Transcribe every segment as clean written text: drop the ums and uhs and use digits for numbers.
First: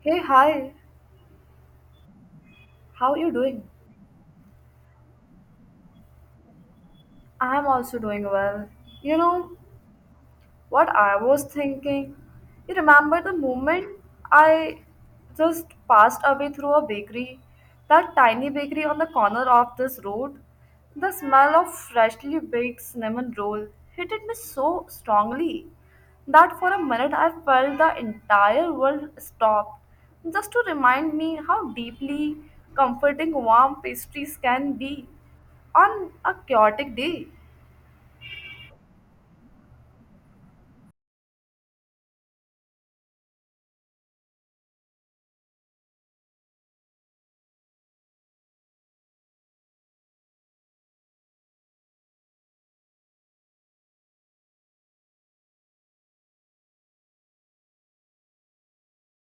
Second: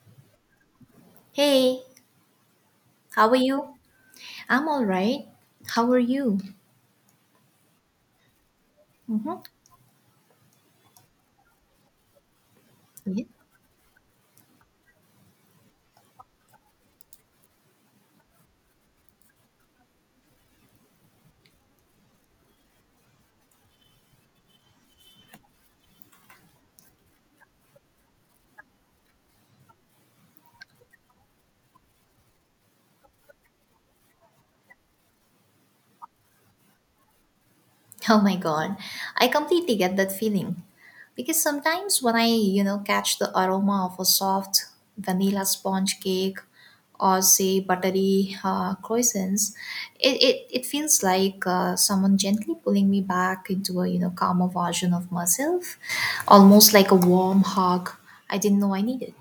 Hey, hi, Hey, how are how you are doing? you? I'm all right. How are you? I'm also doing well. You Mm-hmm. know, what I was thinking. You remember Yeah. the moment I just passed away through a bakery? That tiny bakery on the corner of this road? The smell of freshly baked cinnamon roll hit me so strongly that for a minute I felt the entire world stopped just to remind me how deeply comforting warm pastries can be on a chaotic day. Oh my God, I completely get that feeling. Because sometimes when I, catch the aroma of a soft vanilla sponge cake or say buttery croissants, it feels like someone gently pulling me back into a, calmer version of myself, almost like a warm hug I didn't know I needed.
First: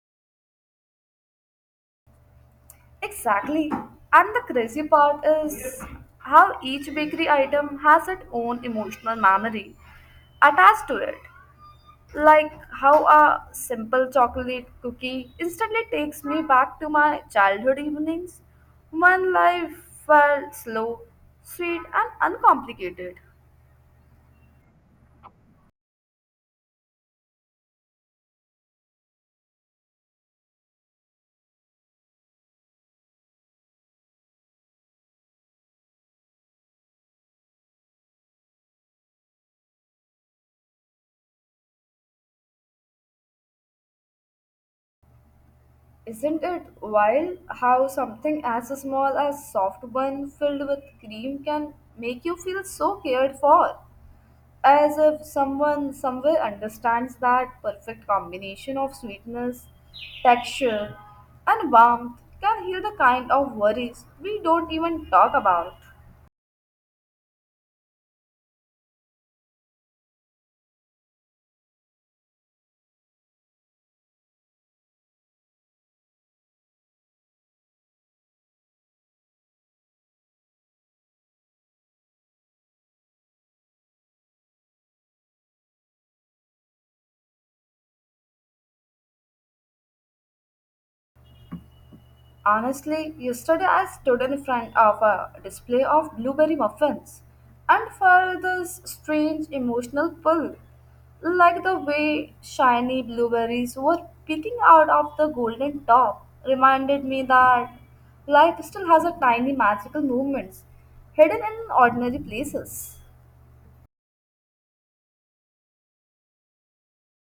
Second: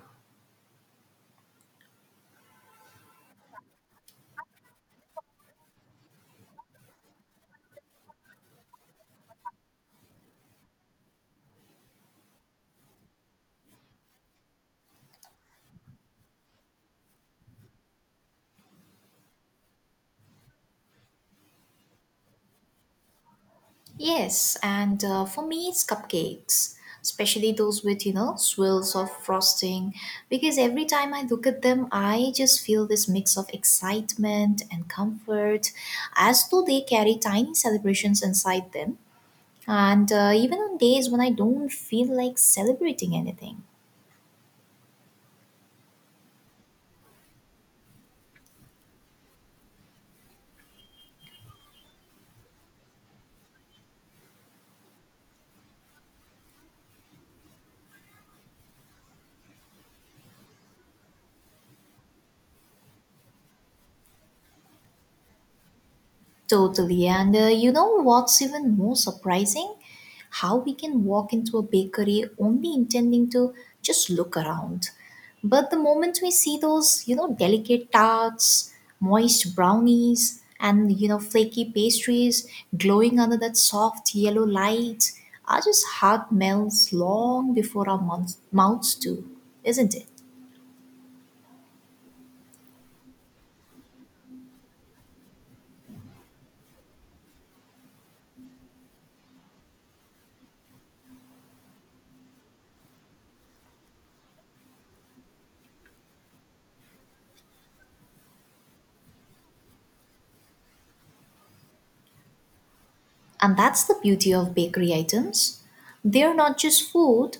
Exactly. And the crazy part is how each bakery item has its own emotional memory attached to it. Like how a simple chocolate cookie instantly takes me back to my childhood evenings when life felt slow, sweet, and uncomplicated. Yes, and for me, it's cupcakes, especially those with, swirls of frosting. Because every time I look at them, I just feel this mix of excitement and comfort, as though they carry tiny celebrations inside them. And even on days when I don't feel like celebrating anything. Isn't it wild how something as small as soft bun filled with cream can make you feel so cared for, as if someone somewhere understands that perfect combination of sweetness, texture, and warmth can heal the kind of worries we don't even talk about. Totally. And you know what's even more surprising? How we can walk into a bakery only intending to just look around. But the moment we see those, delicate tarts, moist brownies, and, flaky pastries glowing under that soft yellow light, our just heart melts long before our mouths do, isn't it? Honestly, yesterday I stood in front of a display of blueberry muffins and felt this strange emotional pull, like the way shiny blueberries were peeking out of the golden top, reminded me that life still has a tiny magical moments hidden in ordinary places. And that's the beauty of bakery items. They're not just food,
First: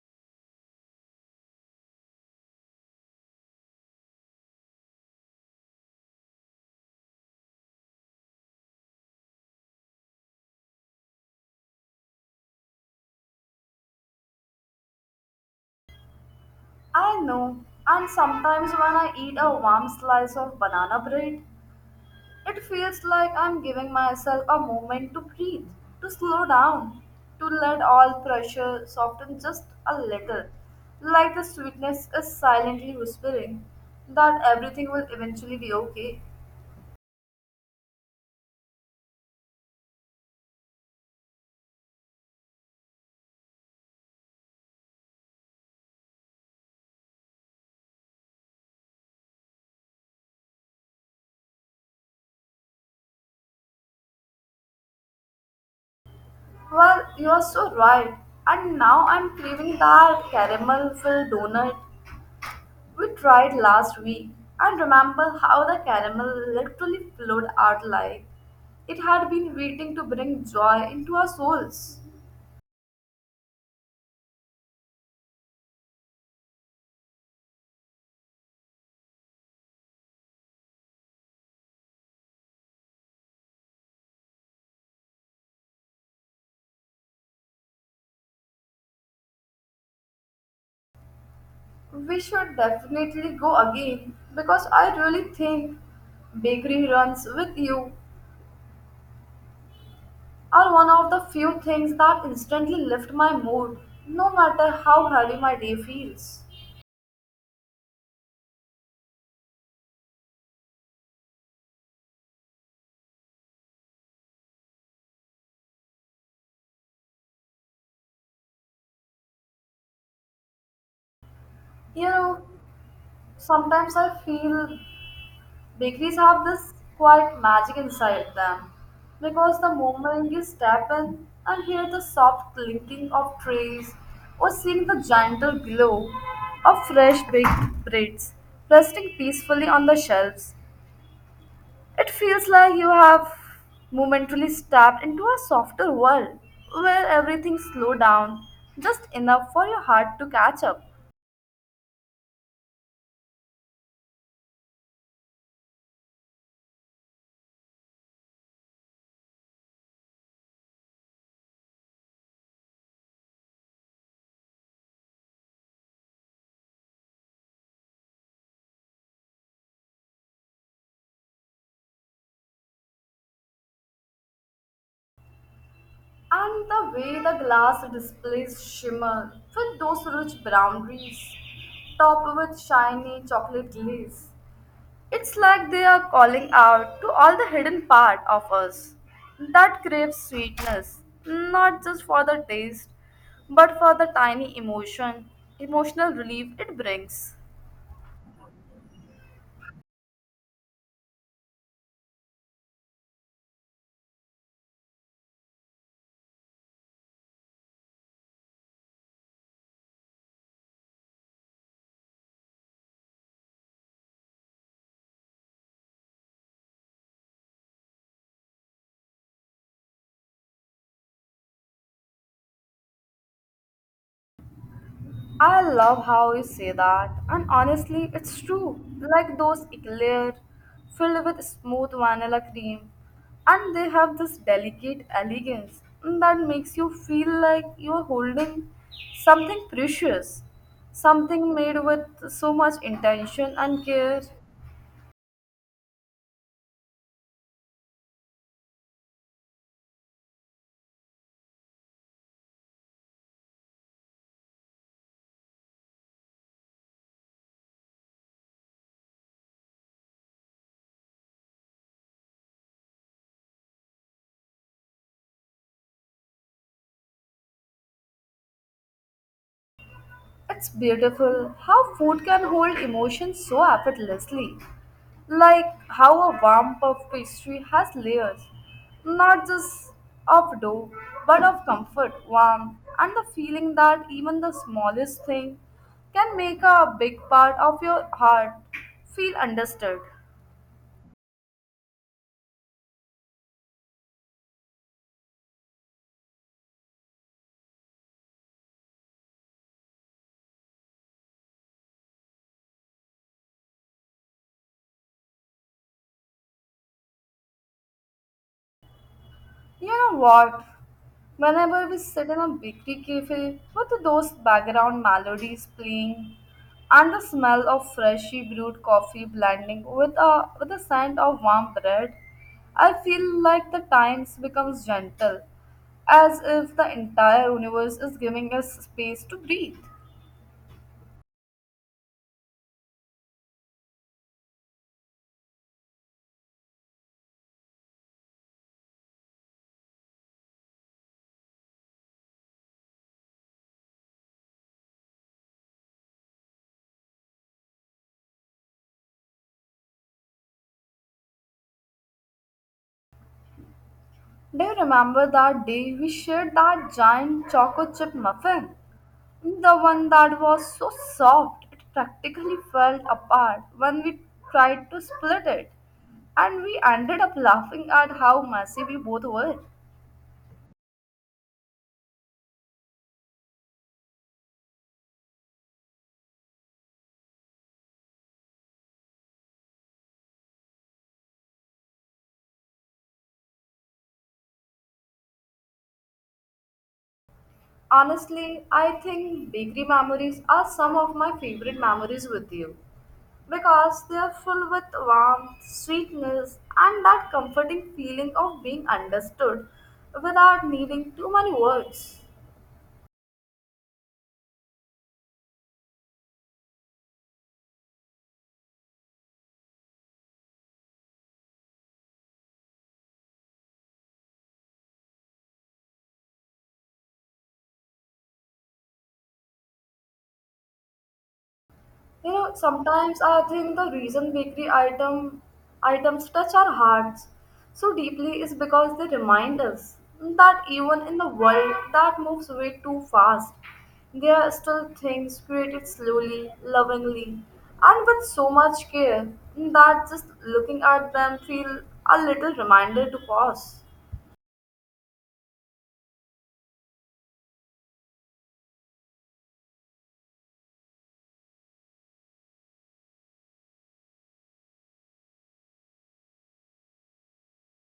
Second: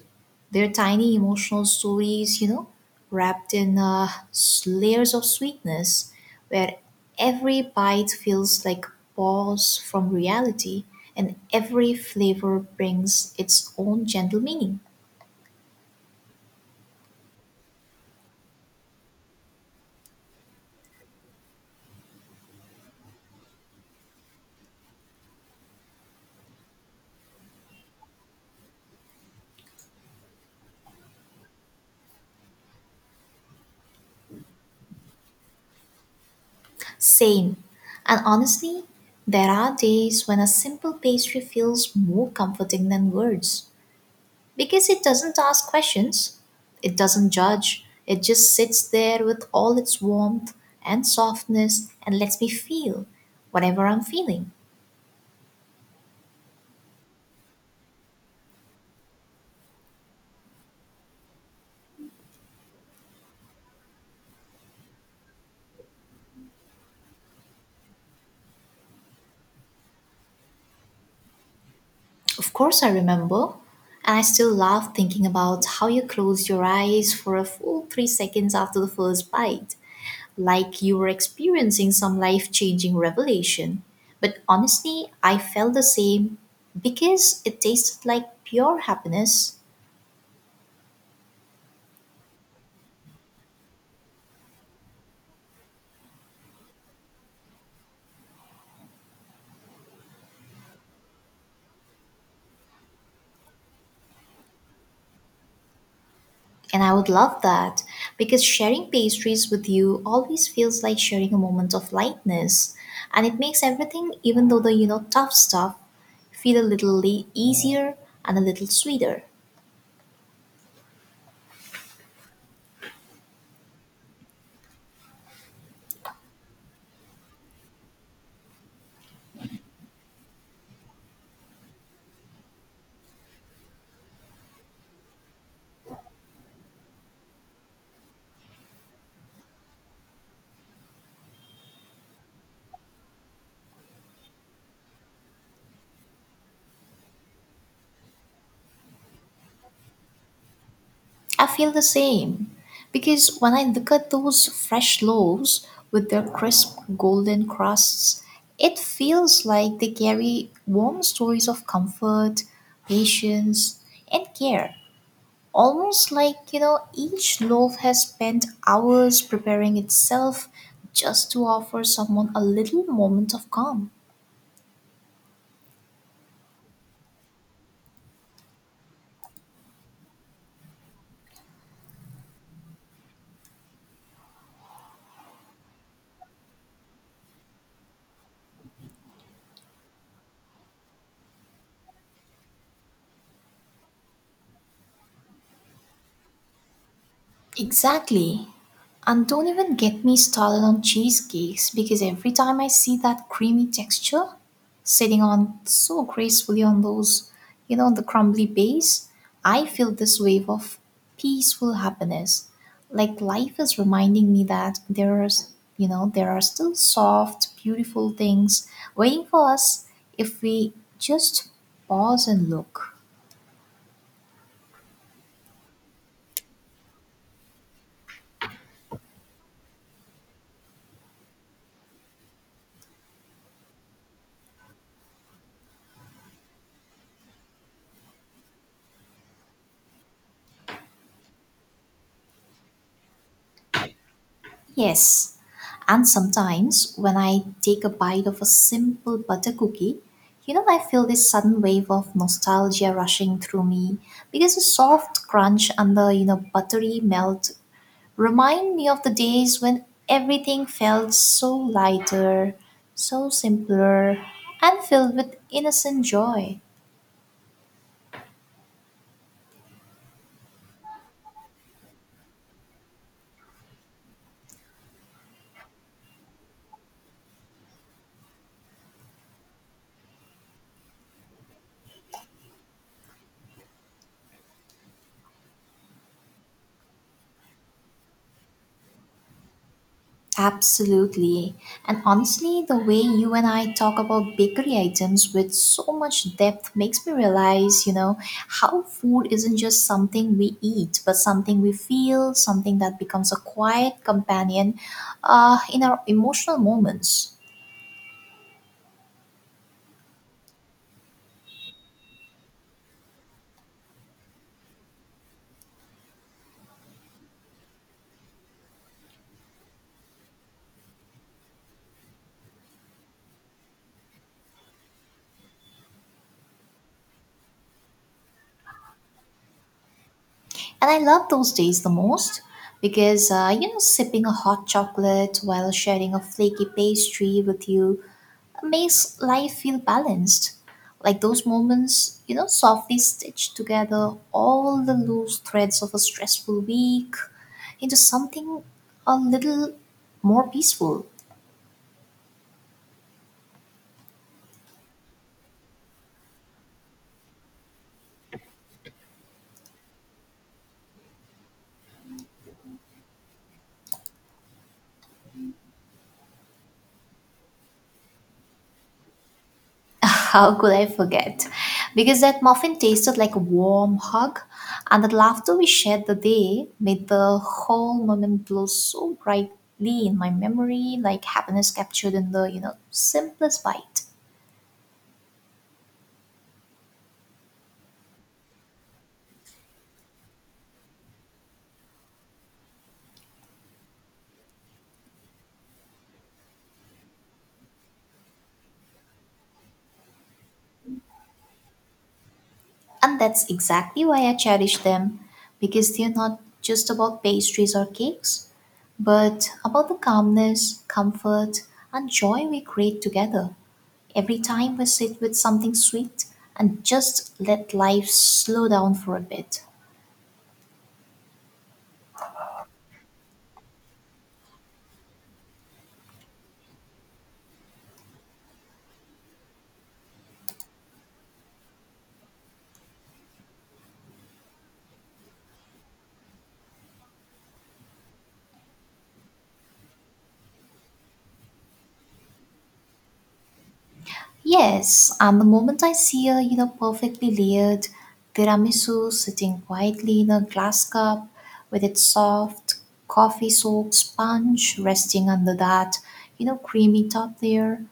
they're tiny emotional stories, wrapped in layers of sweetness, where every bite feels like pause from reality and every flavor brings its own gentle meaning. I know, and sometimes when I eat a warm slice of banana bread, it feels like I'm giving myself a moment to breathe, to slow down, to let all pressure soften just a little, like the sweetness is silently whispering that everything will eventually be okay. Same. And honestly, there are days when a simple pastry feels more comforting than words. Because it doesn't ask questions, it doesn't judge, it just sits there with all its warmth and softness and lets me feel whatever I'm feeling. Well, you're so right. And now I'm craving that caramel filled donut we tried last week. And remember how the caramel literally flowed out like it had been waiting to bring joy into our souls. Of course, I remember, and I still laugh thinking about how you closed your eyes for a full 3 seconds after the first bite, like you were experiencing some life changing revelation. But honestly, I felt the same because it tasted like pure happiness. We should definitely go again because I really think bakery runs with you are one of the few things that instantly lift my mood, no matter how heavy my day feels. And I would love that because sharing pastries with you always feels like sharing a moment of lightness. And it makes everything, even though the tough stuff, feel a little easier and a little sweeter. You know, sometimes I feel bakeries have this quiet magic inside them because the moment you step in and hear the soft clinking of trays or seeing the gentle glow of fresh baked breads resting peacefully on the shelves, it feels like you have momentarily stepped into a softer world where everything slows down just enough for your heart to catch up. I feel the same because when I look at those fresh loaves with their crisp golden crusts, it feels like they carry warm stories of comfort, patience, and care. Almost like each loaf has spent hours preparing itself just to offer someone a little moment of calm. And the way the glass displays shimmer with those rich brown wreaths, topped with shiny chocolate glaze. It's like they are calling out to all the hidden part of us that craves sweetness, not just for the taste, but for the tiny emotional relief it brings. Exactly. And don't even get me started on cheesecakes because every time I see that creamy texture sitting on so gracefully on those, the crumbly base, I feel this wave of peaceful happiness. Like life is reminding me that there are, there are still soft, beautiful things waiting for us if we just pause and look. I love how you say that, and honestly, it's true. Like those eclair filled with smooth vanilla cream, and they have this delicate elegance that makes you feel like you're holding something precious, something made with so much intention and care. Yes, and sometimes when I take a bite of a simple butter cookie, I feel this sudden wave of nostalgia rushing through me because the soft crunch and the, buttery melt remind me of the days when everything felt so lighter, so simpler, and filled with innocent joy. It's beautiful how food can hold emotions so effortlessly. Like how a warm puff pastry has layers, not just of dough, but of comfort, warmth, and the feeling that even the smallest thing can make a big part of your heart feel understood. Absolutely. And honestly, the way you and I talk about bakery items with so much depth makes me realize, how food isn't just something we eat, but something we feel, something that becomes a quiet companion in our emotional moments. You know what? Whenever we sit in a bakery cafe with those background melodies playing and the smell of freshly brewed coffee blending with the scent of warm bread, I feel like the times becomes gentle, as if the entire universe is giving us space to breathe. And I love those days the most because, you know, sipping a hot chocolate while sharing a flaky pastry with you makes life feel balanced. Like those moments, softly stitch together all the loose threads of a stressful week into something a little more peaceful. Do you remember that day we shared that giant chocolate chip muffin? The one that was so soft it practically fell apart when we tried to split it. And we ended up laughing at how messy we both were. How could I forget? Because that muffin tasted like a warm hug, and the laughter we shared the day made the whole moment glow so brightly in my memory, like happiness captured in the, simplest bite. Honestly, I think bakery memories are some of my favorite memories with you because they are full with warmth, sweetness, and that comforting feeling of being understood without needing too many words. And that's exactly why I cherish them, because they're not just about pastries or cakes, but about the calmness, comfort, and joy we create together. Every time we sit with something sweet and just let life slow down for a bit. You know, sometimes I think the reason bakery items touch our hearts so deeply is because they remind us that even in the world that moves way too fast, there are still things created slowly, lovingly, and with so much care that just looking at them feel a little reminder to pause. Yes, and the moment I see a perfectly layered tiramisu sitting quietly in a glass cup with its soft coffee-soaked sponge resting under that creamy top layer,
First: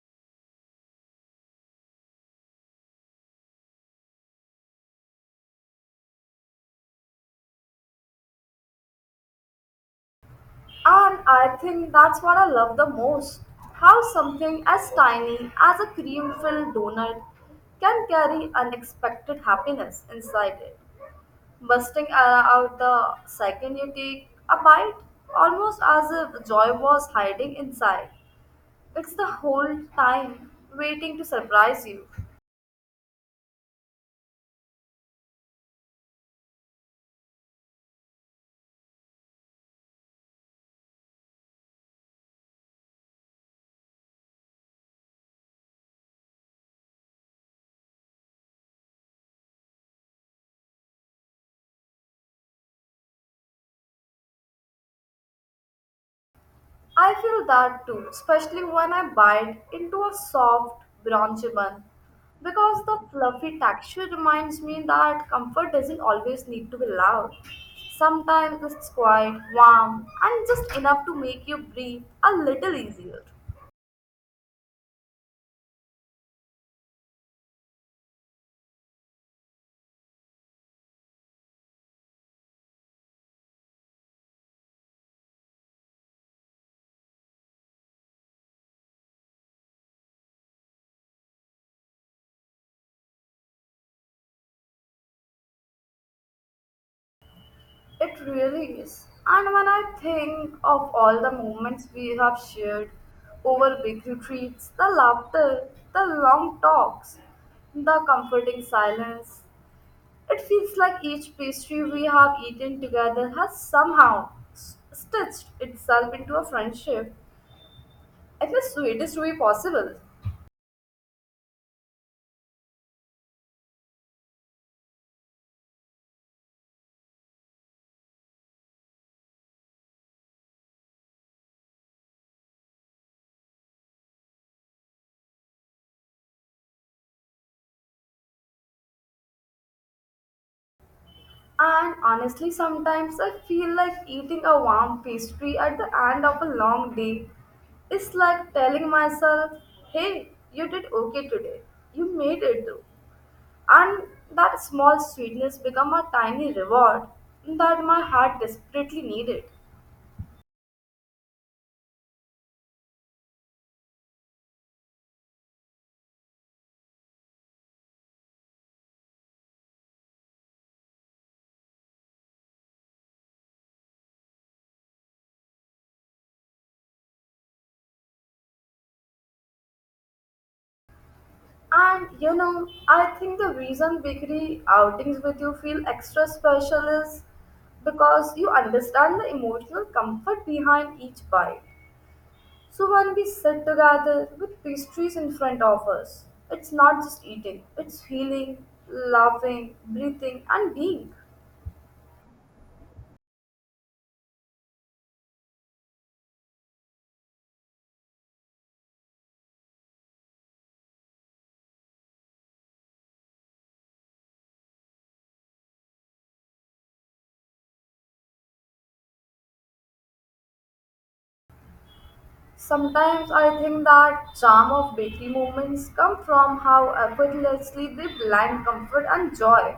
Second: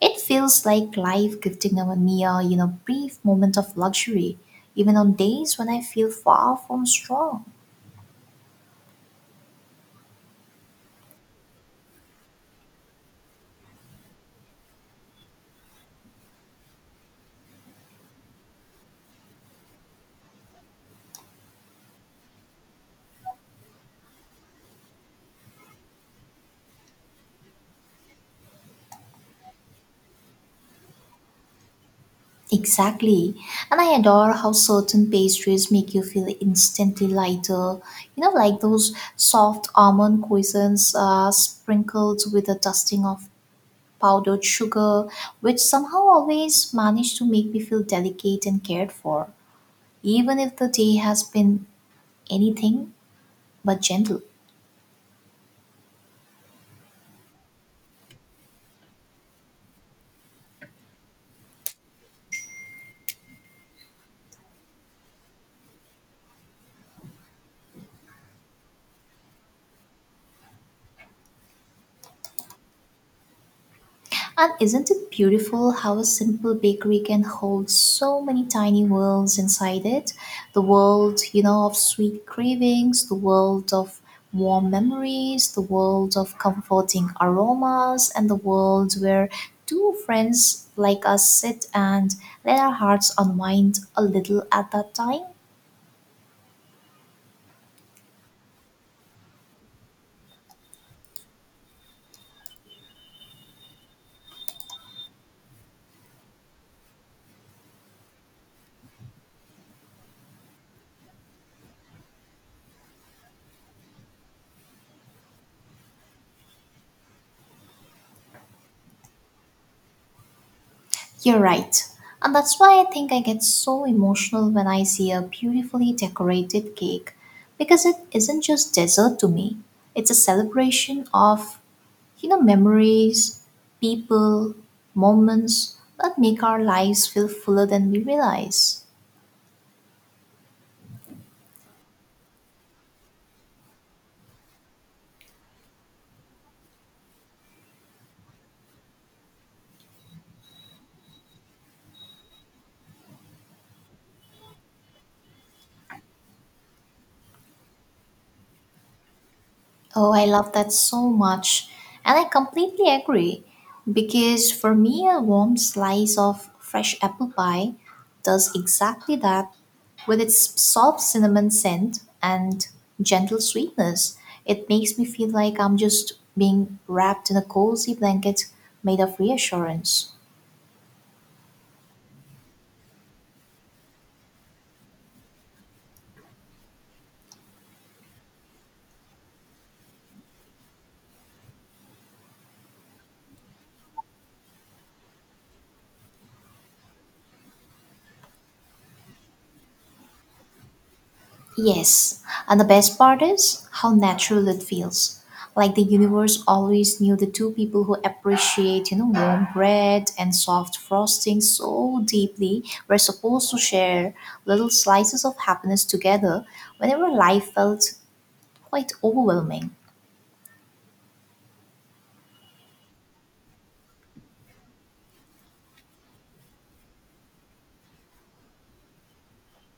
it feels like life gifting me a brief moment of luxury, even on days when I feel far from strong. And I think that's what I love the most, how something as tiny as a cream filled donut can carry unexpected happiness inside it, bursting out the second you take a bite, almost as if joy was hiding inside. It's the whole time waiting to surprise you. Exactly. And I adore how certain pastries make you feel instantly lighter. You know, like those soft almond croissants sprinkled with a dusting of powdered sugar, which somehow always manage to make me feel delicate and cared for, even if the day has been anything but gentle. I feel that too, especially when I bite into a soft bronze bun, because the fluffy texture reminds me that comfort doesn't always need to be loud. Sometimes it's quiet, warm, and just enough to make you breathe a little easier. And isn't it beautiful how a simple bakery can hold so many tiny worlds inside it? The world, of sweet cravings, the world of warm memories, the world of comforting aromas, and the world where two friends like us sit and let our hearts unwind a little at that time. It really is. And when I think of all the moments we have shared over bakery treats, the laughter, the long talks, the comforting silence, it feels like each pastry we have eaten together has somehow stitched itself into a friendship in the sweetest way possible. You're right. And that's why I think I get so emotional when I see a beautifully decorated cake because it isn't just dessert to me. It's a celebration of, memories, people, moments that make our lives feel fuller than we realize. And honestly, sometimes I feel like eating a warm pastry at the end of a long day is like telling myself, hey, you did okay today. You made it though, and that small sweetness become a tiny reward that my heart desperately needed. Oh, I love that so much. And I completely agree because for me, a warm slice of fresh apple pie does exactly that with its soft cinnamon scent and gentle sweetness. It makes me feel like I'm just being wrapped in a cozy blanket made of reassurance. And you know, I think the reason bakery outings with you feel extra special is because you understand the emotional comfort behind each bite. So when we sit together with pastries in front of us, it's not just eating, it's feeling, laughing, breathing, and being. Yes, and the best part is how natural it feels. Like the universe always knew the two people who appreciate, warm bread and soft frosting so deeply were supposed to share little slices of happiness together whenever life felt quite overwhelming. Sometimes I think that charm of bakery moments come from how effortlessly they blend comfort and joy,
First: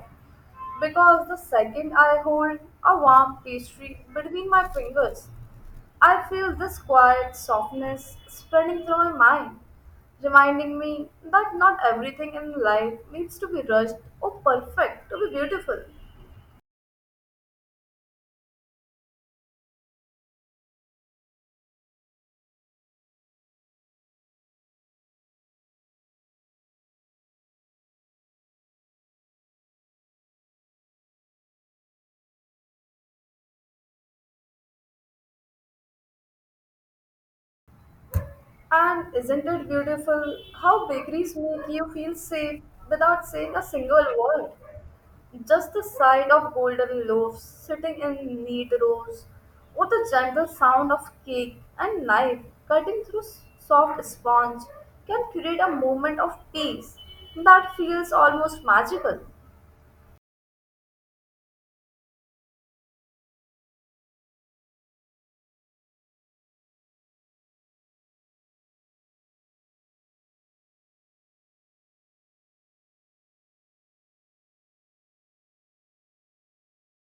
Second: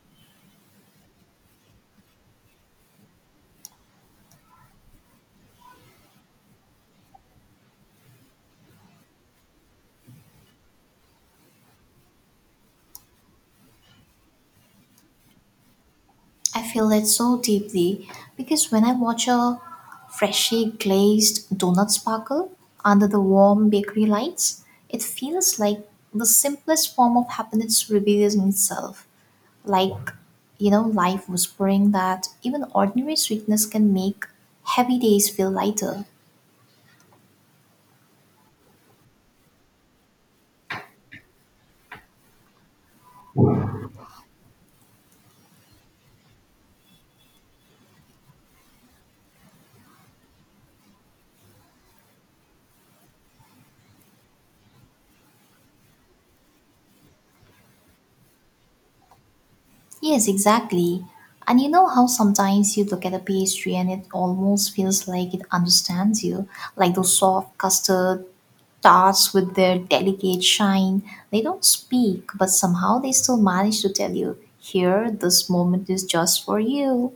because the second I hold a warm pastry between my fingers, I feel this quiet softness spreading through my mind, reminding me that not everything in life needs to be rushed or perfect to be beautiful. I feel it so deeply because when I watch a freshly glazed donut sparkle under the warm bakery lights, it feels like the simplest form of happiness revealing itself. Like, life whispering that even ordinary sweetness can make heavy days feel lighter. And isn't it beautiful how bakeries make you feel safe without saying a single word? Just the sight of golden loaves sitting in neat rows, or the gentle sound of cake and knife cutting through soft sponge, can create a moment of peace that feels almost magical. Yes, exactly. And you know how sometimes you look at a pastry and it almost feels like it understands you, like those soft custard tarts with their delicate shine. They don't speak, but somehow they still manage to tell you, here, this moment is just for you.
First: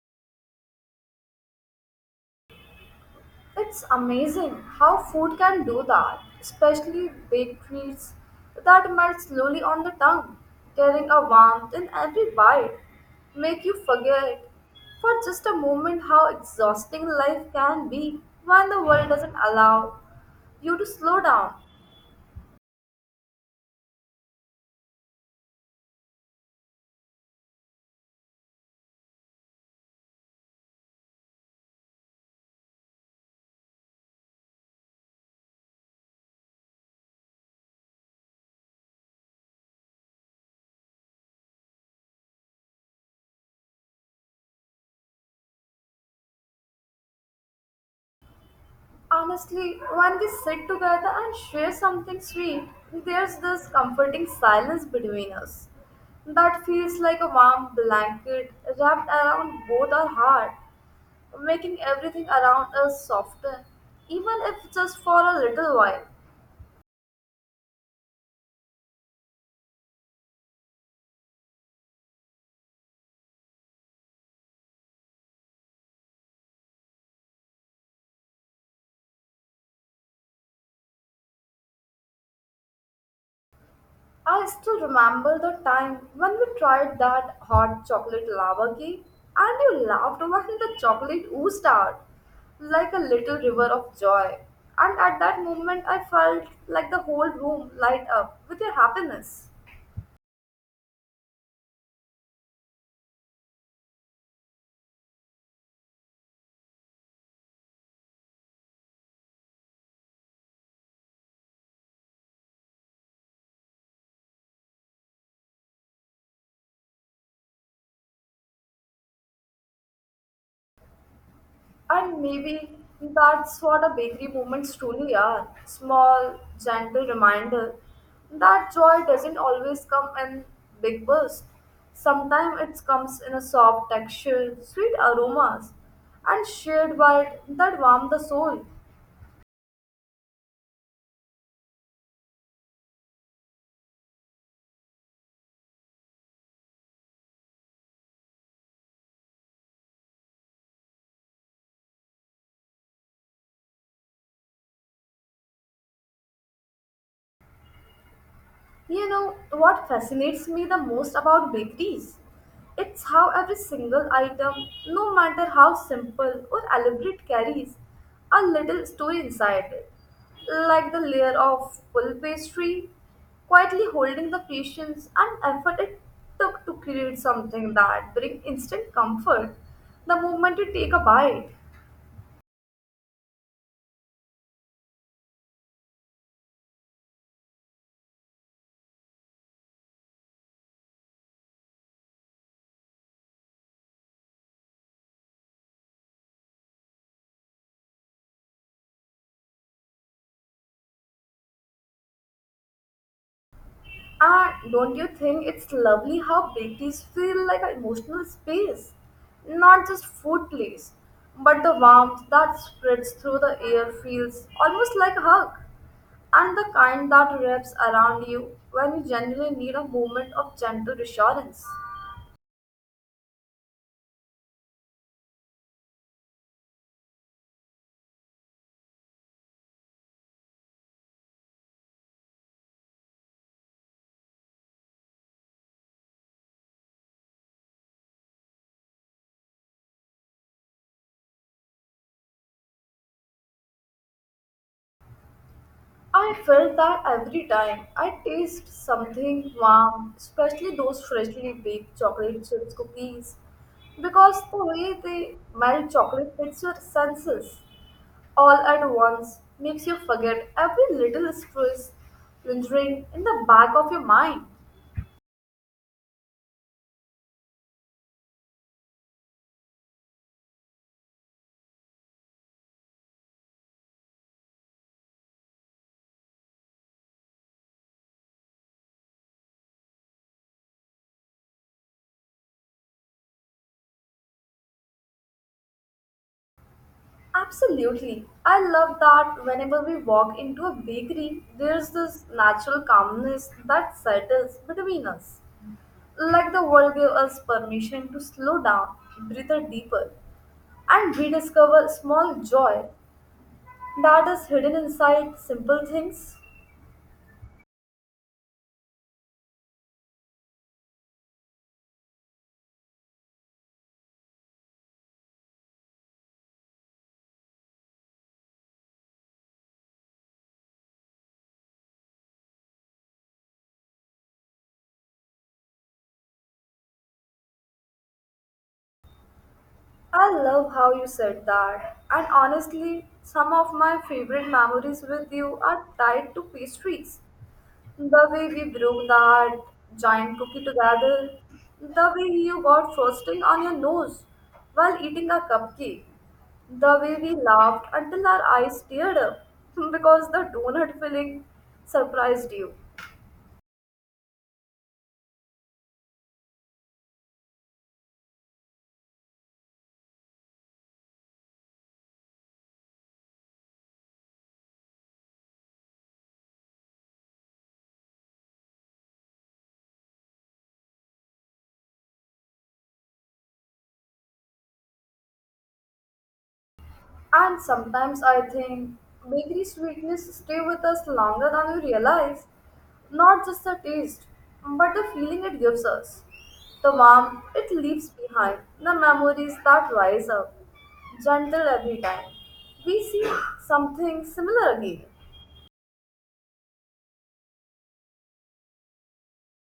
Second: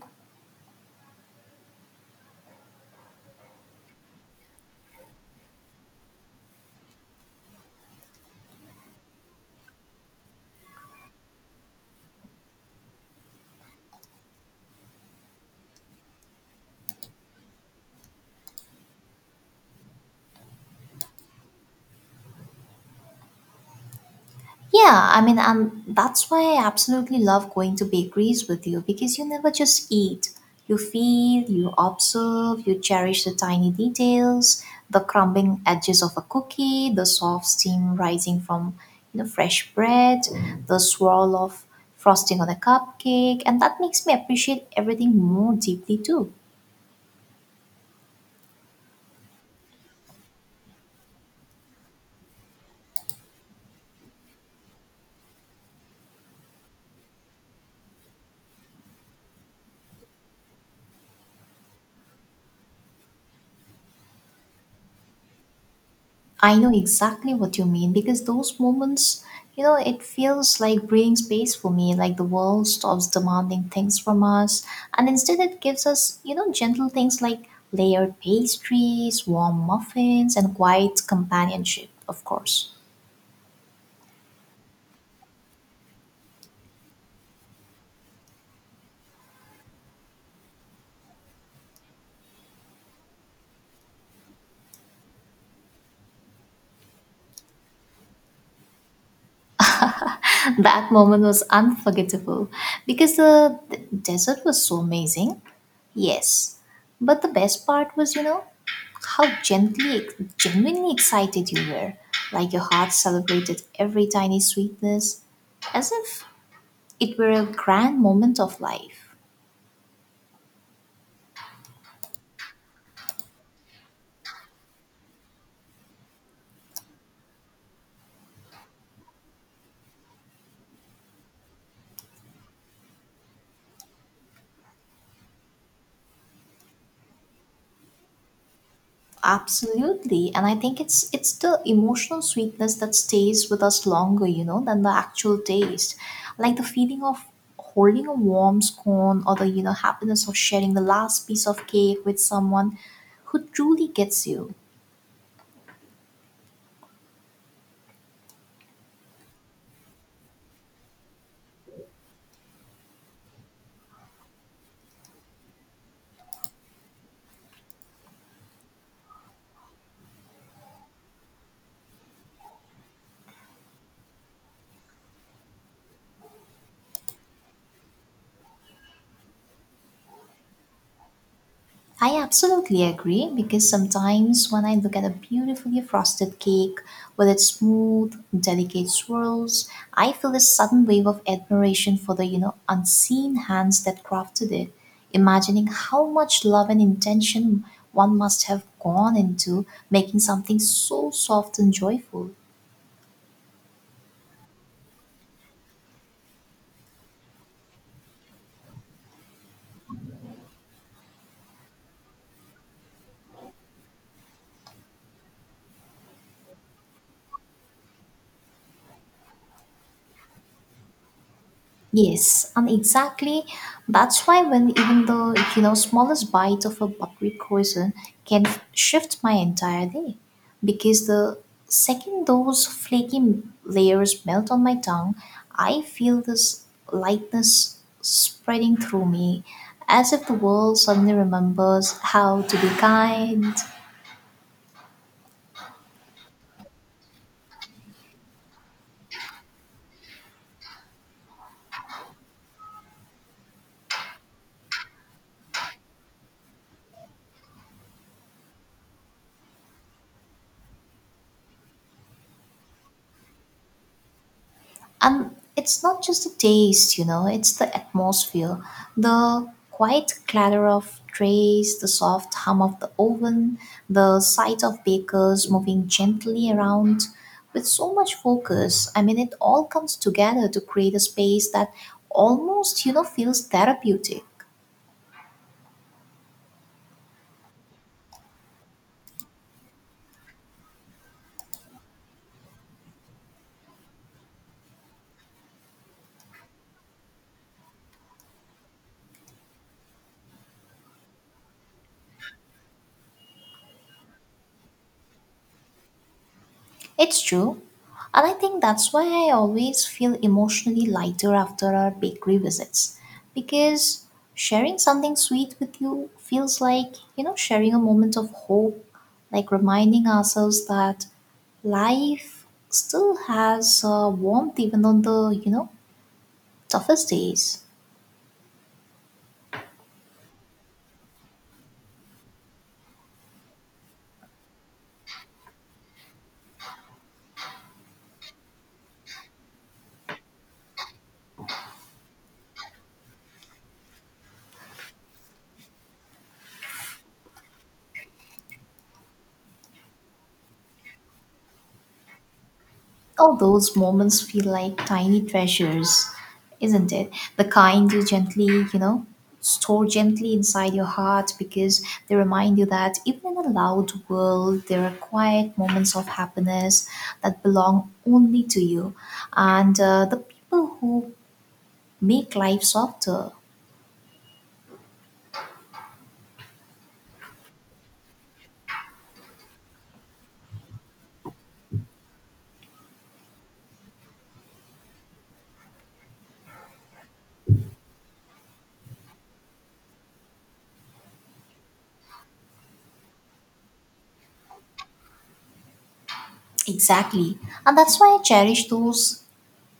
It's amazing how food can do that, especially baked treats that melt slowly on the tongue, carrying a warmth in every bite, make you forget for just a moment how exhausting life can be when the world doesn't allow you to slow down. Yeah, I mean, that's why I absolutely love going to bakeries with you because you never just eat. You feel, you observe, you cherish the tiny details, the crumbling edges of a cookie, the soft steam rising from fresh bread, the swirl of frosting on a cupcake, and that makes me appreciate everything more deeply too. Honestly, when we sit together and share something sweet, there's this comforting silence between us that feels like a warm blanket wrapped around both our heart, making everything around us softer, even if just for a little while. I know exactly what you mean because those moments, it feels like breathing space for me, like the world stops demanding things from us. And instead, it gives us, gentle things like layered pastries, warm muffins, and quiet companionship, of course. I still remember the time when we tried that hot chocolate lava cake and you laughed when the chocolate oozed out like a little river of joy. And at that moment, I felt like the whole room light up with your happiness. That moment was unforgettable because the desert was so amazing. Yes, but the best part was, how gently, genuinely excited you were. Like your heart celebrated every tiny sweetness as if it were a grand moment of life. And maybe that's what a bakery moments truly are, small, gentle reminder that joy doesn't always come in big bursts. Sometimes it comes in a soft texture, sweet aromas, and shared bite that warm the soul. Absolutely. And I think it's the emotional sweetness that stays with us longer, than the actual taste. Like the feeling of holding a warm scone or the, happiness of sharing the last piece of cake with someone who truly gets you. You know, what fascinates me the most about bakeries? It's how every single item, no matter how simple or elaborate, carries a little story inside it. Like the layer of full pastry, quietly holding the patience and effort it took to create something that brings instant comfort the moment you take a bite. I absolutely agree because sometimes when I look at a beautifully frosted cake with its smooth, delicate swirls, I feel a sudden wave of admiration for the, unseen hands that crafted it, imagining how much love and intention one must have gone into making something so soft and joyful. And don't you think it's lovely how bakeries feel like an emotional space? Not just food place, but the warmth that spreads through the air feels almost like a hug. And the kind that wraps around you when you genuinely need a moment of gentle reassurance. Yes, and exactly that's why when even the smallest bite of a buttery croissant can shift my entire day, because the second those flaky layers melt on my tongue, I feel this lightness spreading through me, as if the world suddenly remembers how to be kind. I felt that every time I taste something warm, especially those freshly baked chocolate chips cookies, because the way they melt chocolate hits your senses all at once makes you forget every little stress lingering in the back of your mind. And it's not just the taste, it's the atmosphere, the quiet clatter of trays, the soft hum of the oven, the sight of bakers moving gently around with so much focus. I mean, it all comes together to create a space that almost, feels therapeutic. Absolutely. I love that whenever we walk into a bakery, there's this natural calmness that settles between us. Like the world gave us permission to slow down, breathe deeper, and rediscover small joy that is hidden inside simple things. It's true. And I think that's why I always feel emotionally lighter after our bakery visits. Because sharing something sweet with you feels like, sharing a moment of hope, like reminding ourselves that life still has warmth even on the, toughest days. I love how you said that. And honestly, some of my favorite memories with you are tied to pastries. The way we broke that giant cookie together, the way you got frosting on your nose while eating a cupcake, the way we laughed until our eyes teared up because the donut filling surprised you. All those moments feel like tiny treasures, isn't it? The kind you gently, store gently inside your heart because they remind you that even in a loud world, there are quiet moments of happiness that belong only to you and the people who make life softer. And sometimes I think bakery sweetness stay with us longer than we realize. Not just the taste, but the feeling it gives us. The warmth it leaves behind, the memories that rise up, gentle every time. We see something similar again. Exactly. And that's why I cherish those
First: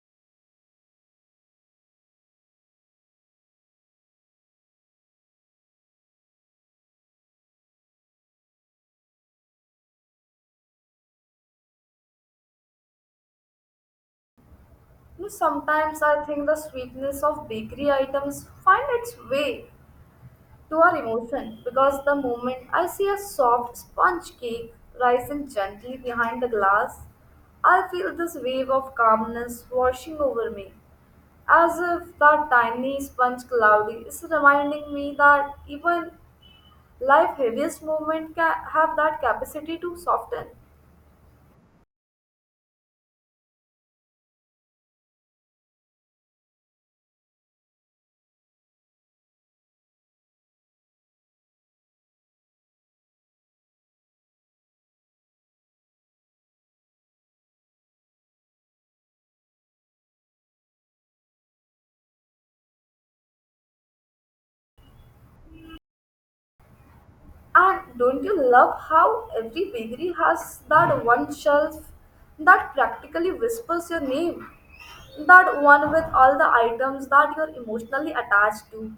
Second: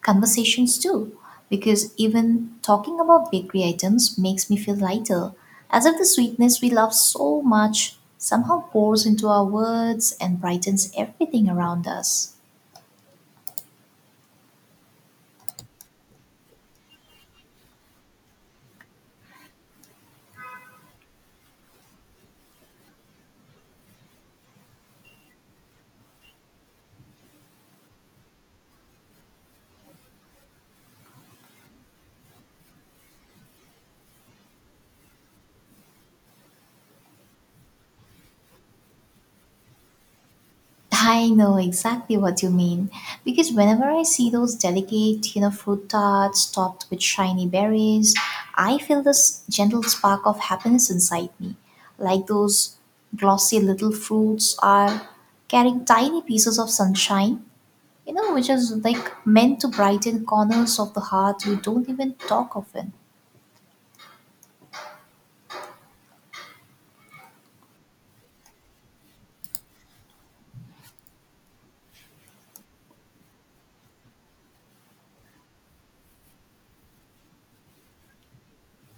conversations too, because even talking about bakery items makes me feel lighter, as if the sweetness we love so much somehow pours into our words and brightens everything around us. You know, sometimes I think the sweetness of bakery items find its way to our emotion because the moment I see a soft sponge cake rising gently behind the glass, I feel this wave of calmness washing over me, as if that tiny sponge cloudy is reminding me that even life's heaviest moment can have that capacity to soften. I know exactly what you mean because whenever I see those delicate, you know, fruit tarts topped with shiny berries, I feel this gentle spark of happiness inside me, like those glossy little fruits are carrying tiny pieces of sunshine, you know, which is like meant to brighten corners of the heart we don't even talk of it. And don't you love how every bakery has that one shelf that practically whispers your name? That one with all the items that you're emotionally attached to.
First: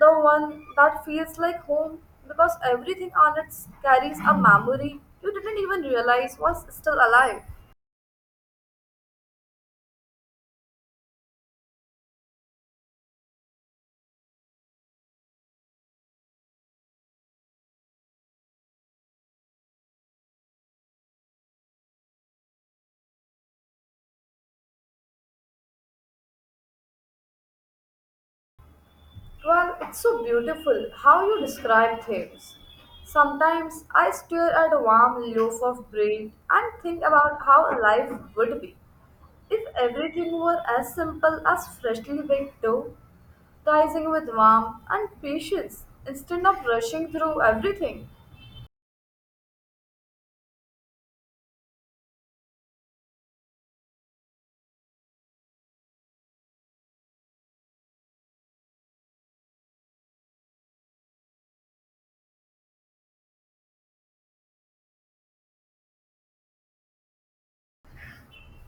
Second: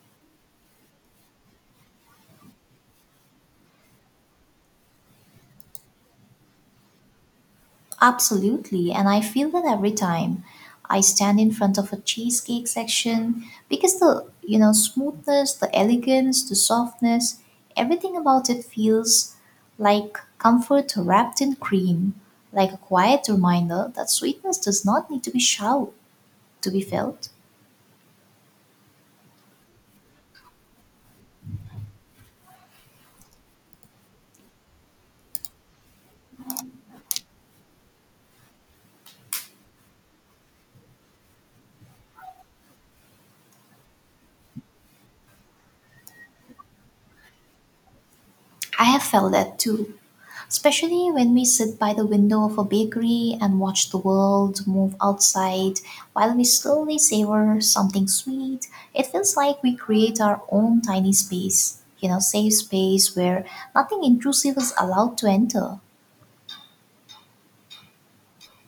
The one that feels like home because everything on it carries a memory you didn't even realize was still alive. Absolutely, and I feel that every time I stand in front of a cheesecake section because the, you know, smoothness, the elegance, the softness, everything about it feels like comfort wrapped in cream, like a quiet reminder that sweetness does not need to be shout to be felt. Well, it's so beautiful how you describe things. Sometimes I stare at a warm loaf of bread and think about how life would be if everything were as simple as freshly baked dough, rising with warmth and patience instead of rushing through everything. I have felt that too, especially when we sit by the window of a bakery and watch the world move outside while we slowly savor something sweet. It feels like we create our own tiny space, you know, safe space where nothing intrusive is allowed to enter.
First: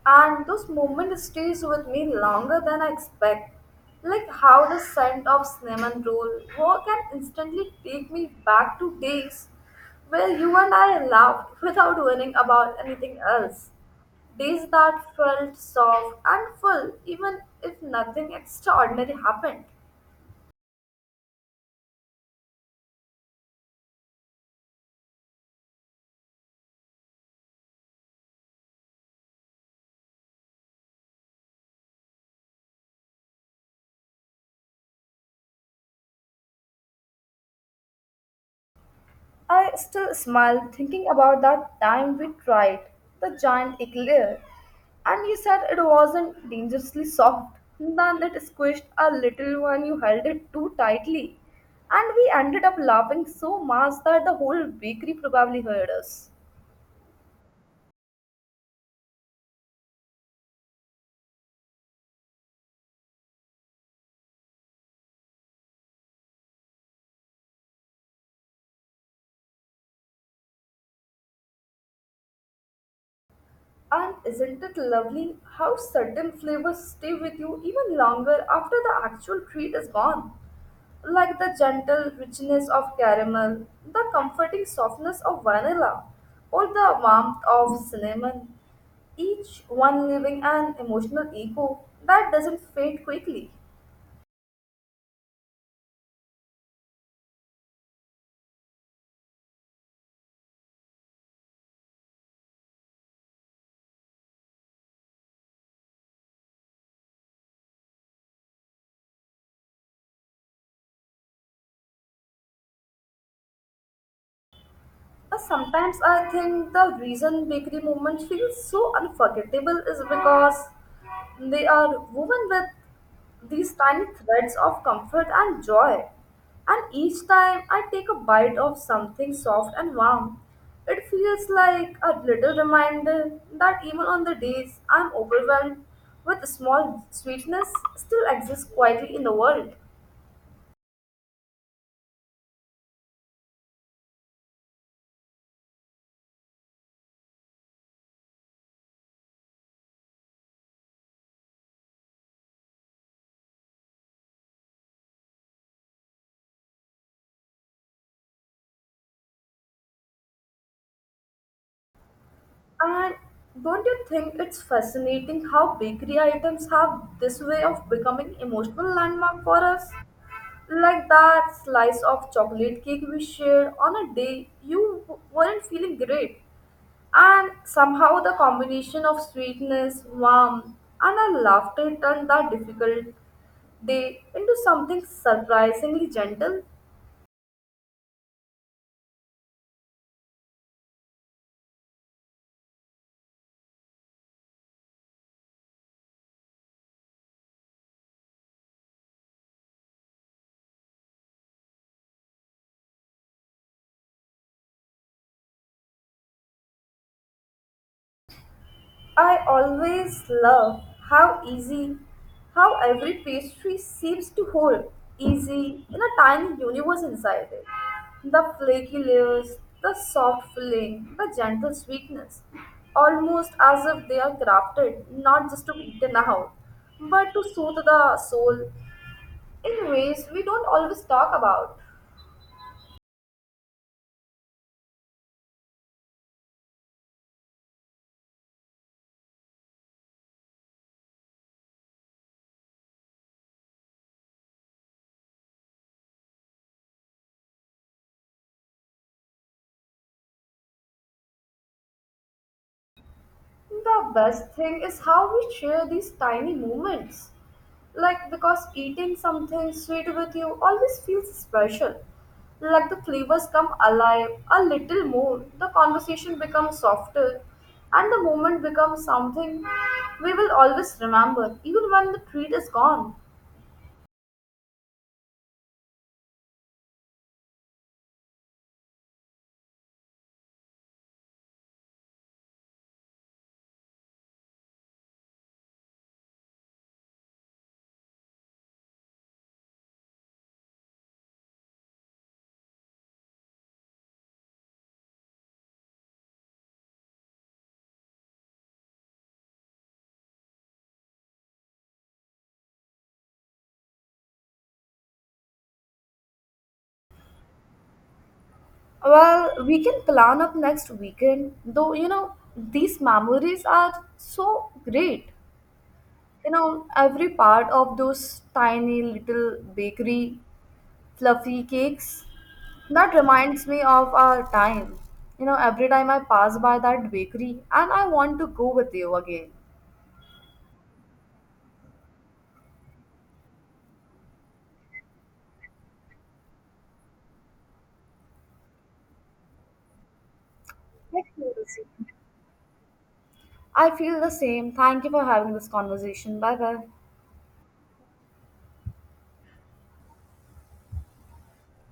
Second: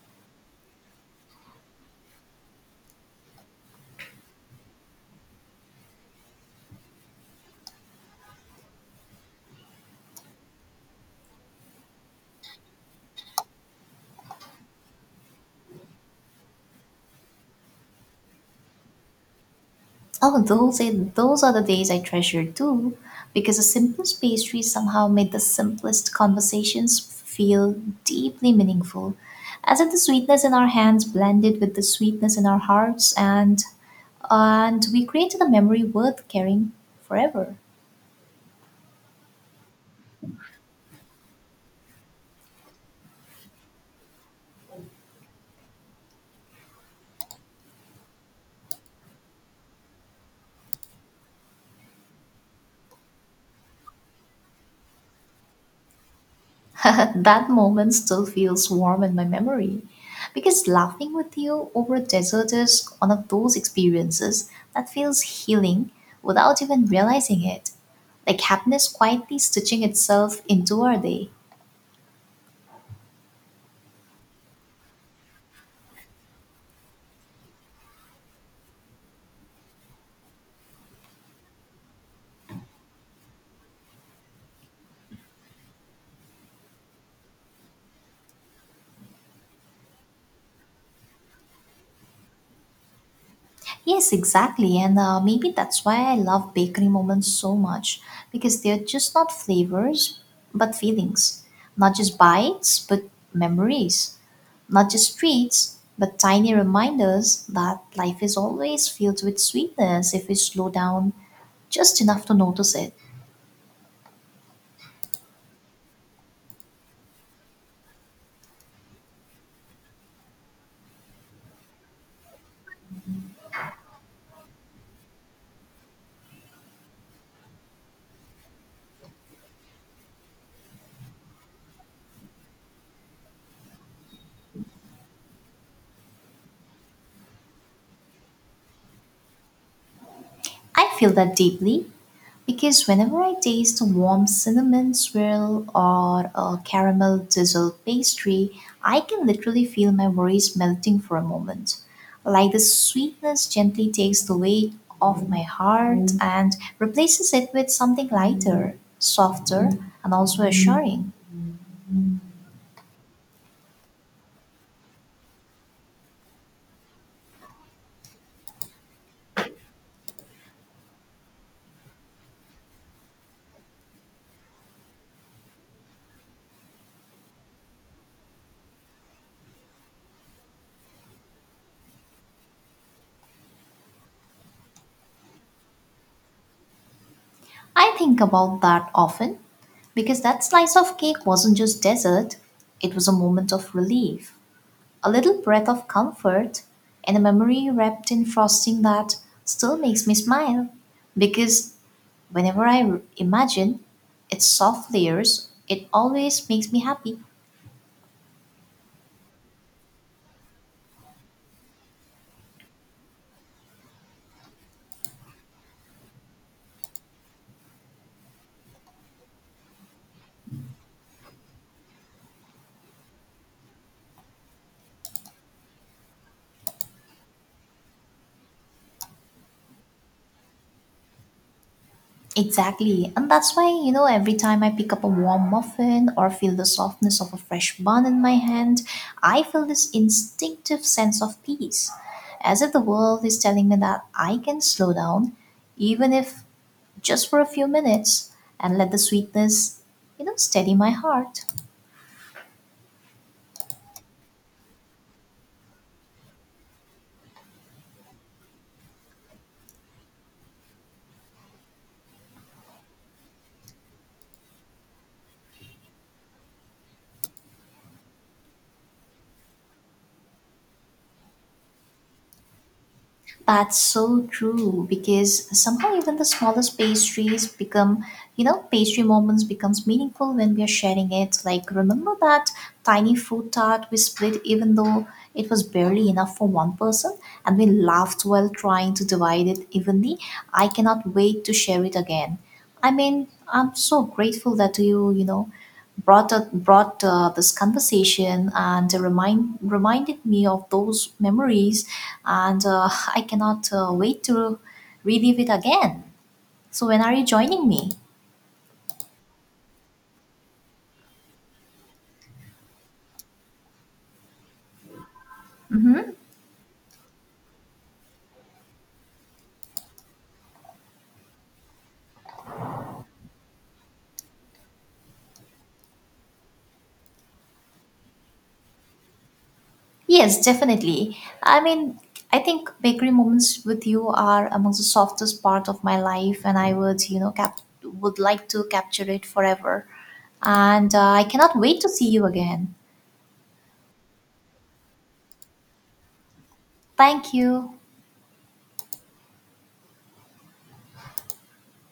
And those moments stays with me longer than I expect. Like how the scent of cinnamon roll work can instantly take me back to days where you and I laughed without worrying about anything else. Days that felt soft and full even if nothing extraordinary happened. Oh, those are the days I treasure too, because the simplest pastries somehow made the simplest conversations feel deeply meaningful, as if the sweetness in our hands blended with the sweetness in our hearts, and we created a memory worth carrying forever. I still smile thinking about that time we tried the giant eclair. And you said it wasn't dangerously soft. Then it squished a little when you held it too tightly. And we ended up laughing so much that the whole bakery probably heard us. That moment still feels warm in my memory because laughing with you over dessert is one of those experiences that feels healing without even realizing it. Like happiness quietly stitching itself into our day. And isn't it lovely how certain flavors stay with you even longer after the actual treat is gone? Like the gentle richness of caramel, the comforting softness of vanilla, or the warmth of cinnamon, each one leaving an emotional echo that doesn't fade quickly. Yes, exactly. And Maybe that's why I love bakery moments so much because they're just not flavors but feelings, not just bites but memories. Not just treats, but tiny reminders that life is always filled with sweetness if we slow down just enough to notice it. Sometimes I think the reason bakery moments feel so unforgettable is because they are woven with these tiny threads of comfort and joy. And each time I take a bite of something soft and warm, it feels like a little reminder that even on the days I'm overwhelmed with small sweetness still exists quietly in the world. I feel that deeply because whenever I taste a warm cinnamon swirl or a caramel drizzled pastry, I can literally feel my worries melting for a moment. Like the sweetness gently takes the weight off my heart and replaces it with something lighter, softer, and also assuring. And don't you think it's fascinating how bakery items have this way of becoming emotional landmark for us? Like that slice of chocolate cake we shared on a day you weren't feeling great. And somehow the combination of sweetness, warmth, and a laughter turned that difficult day into something surprisingly gentle. I think about that often because that slice of cake wasn't just dessert, it was a moment of relief, a little breath of comfort, and a memory wrapped in frosting that still makes me smile. Because whenever imagine its soft layers, it always makes me happy. I always love how easy, how every pastry seems to hold easy in a tiny universe inside it. The flaky layers, the soft filling, the gentle sweetness, almost as if they are crafted not just to be eaten out, but to soothe the soul in ways we don't always talk about. Exactly. And that's why, you know, every time I pick up a warm muffin or feel the softness of a fresh bun in my hand, I feel this instinctive sense of peace, as if the world is telling me that I can slow down, even if just for a few minutes, and let the sweetness, you know, steady my heart. The best thing is how we share these tiny moments. Like, because eating something sweet with you always feels special. Like, the flavors come alive a little more, the conversation becomes softer, and the moment becomes something we will always remember, even when the treat is gone. That's so true because somehow even the smallest pastries become, you know, pastry moments becomes meaningful when we are sharing it. Like remember that tiny fruit tart we split even though it was barely enough for one person and we laughed while trying to divide it evenly. I cannot wait to share it again. I mean, I'm so grateful that you know, brought up, brought this conversation and reminded me of those memories, and I cannot wait to relive it again. So when are you joining me? Well, we can plan up next weekend, though, you know, these memories are so great. You know, every part of those tiny little bakery fluffy cakes. That reminds me of our time. You know, every time I pass by that bakery and I want to go with you again. Yes, definitely. I mean, I think bakery moments with you are amongst the softest part of my life, and I would, you know, cap would like to capture it forever. And I I feel cannot the wait to same. see you again. I feel the same. Thank you for having this conversation. Bye bye. Thank you.